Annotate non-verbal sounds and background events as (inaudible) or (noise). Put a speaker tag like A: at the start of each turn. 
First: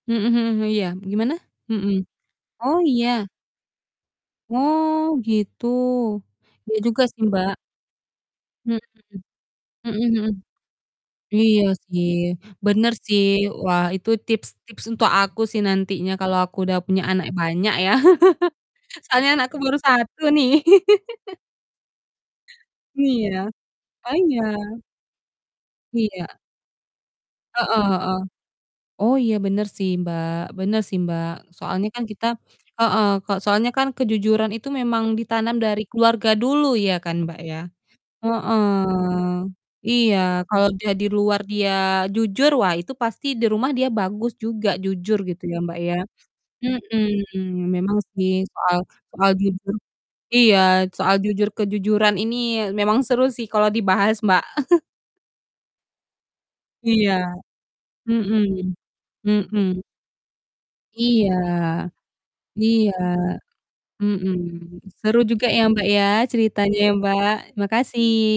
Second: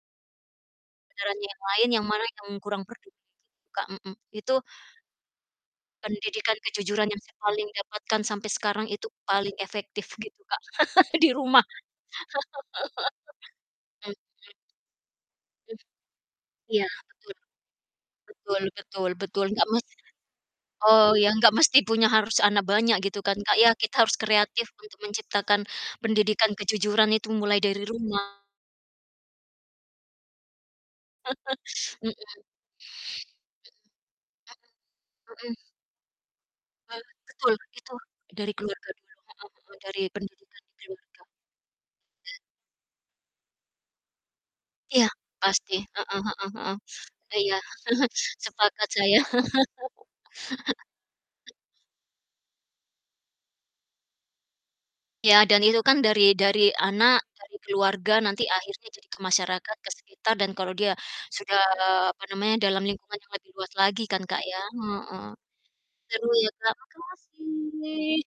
A: Mhm mhm, iya, gimana?
B: Saudaranya yang lain
A: Mhm,
B: yang mana yang
A: oh
B: kurang perduli
A: iya?
B: gitu, Kak, mmm. Itu
A: Oh gitu.
B: pendidikan
A: Iya juga
B: kejujuran yang
A: sih,
B: saya
A: Mbak.
B: paling dapatkan sampai
A: Mhm
B: sekarang itu, paling
A: mhm,
B: efektif
A: mhm mhm.
B: gitu, Kak, (chuckles) di
A: Iya
B: rumah.
A: sih bener sih. Wah itu
B: (laughs) Mmm.
A: tips-tips untuk aku sih nantinya kalau aku
B: Mmm.
A: udah
B: Iya,
A: punya anak
B: betul.
A: banyak ya.
B: Betul
A: (chuckles)
B: betul
A: Soalnya
B: betul,
A: anakku
B: nggak
A: baru
B: masalah.
A: 1 nih.
B: Oh iya,
A: (laughs)
B: nggak mesti punya harus anak banyak gitu kan,
A: Iya,
B: Kak, ya. Kita
A: oh
B: harus
A: iya.
B: kreatif untuk menciptakan
A: Iya.
B: pendidikan kejujuran itu mulai
A: Heeh
B: dari
A: heeh.
B: rumah.
A: Oh iya bener sih, Mbak bener sih, Mbak. Soalnya
B: (chuckles)
A: kan
B: Mhm.
A: kita heeh kalau
B: Mhm,
A: soalnya kan kejujuran itu memang
B: mhm
A: ditanam
B: mhm.
A: dari keluarga dulu ya
B: Hmm,
A: kan, Mbak,
B: betul,
A: ya.
B: itu dari
A: Heeh.
B: keluarga dulu, heeh heeh, dari
A: Iya,
B: pendidikan
A: kalau
B: di
A: udah di
B: keluarga,
A: luar dia
B: bener.
A: jujur, wah itu pasti di rumah dia bagus juga,
B: Iya,
A: jujur gitu ya,
B: pasti,
A: Mbak, ya,
B: heeh heeh heeh.
A: mhm.
B: Iya,
A: Memang
B: (chuckles)
A: sih soal
B: sepakat saya.
A: soal jujur
B: (laughs)
A: iya soal jujur kejujuran ini memang seru sih kalau dibahas, Mbak. (chuckles)
B: Ya dan itu kan dari dari
A: Iya.
B: anak, dari keluarga nanti
A: Mhm,
B: akhirnya jadi ke masyarakat,
A: mhm.
B: ke sekitar dan kalau dia
A: Iya.
B: sudah, apa namanya, dalam
A: Iya.
B: lingkungan yang lebih luas lagi kan,
A: Mmm.
B: Kak, ya,
A: Seru
B: heeh.
A: juga ya, Mbak, ya
B: Seru ya, Kak,
A: ceritanya ya, Mbak. Makasih.
B: makasih.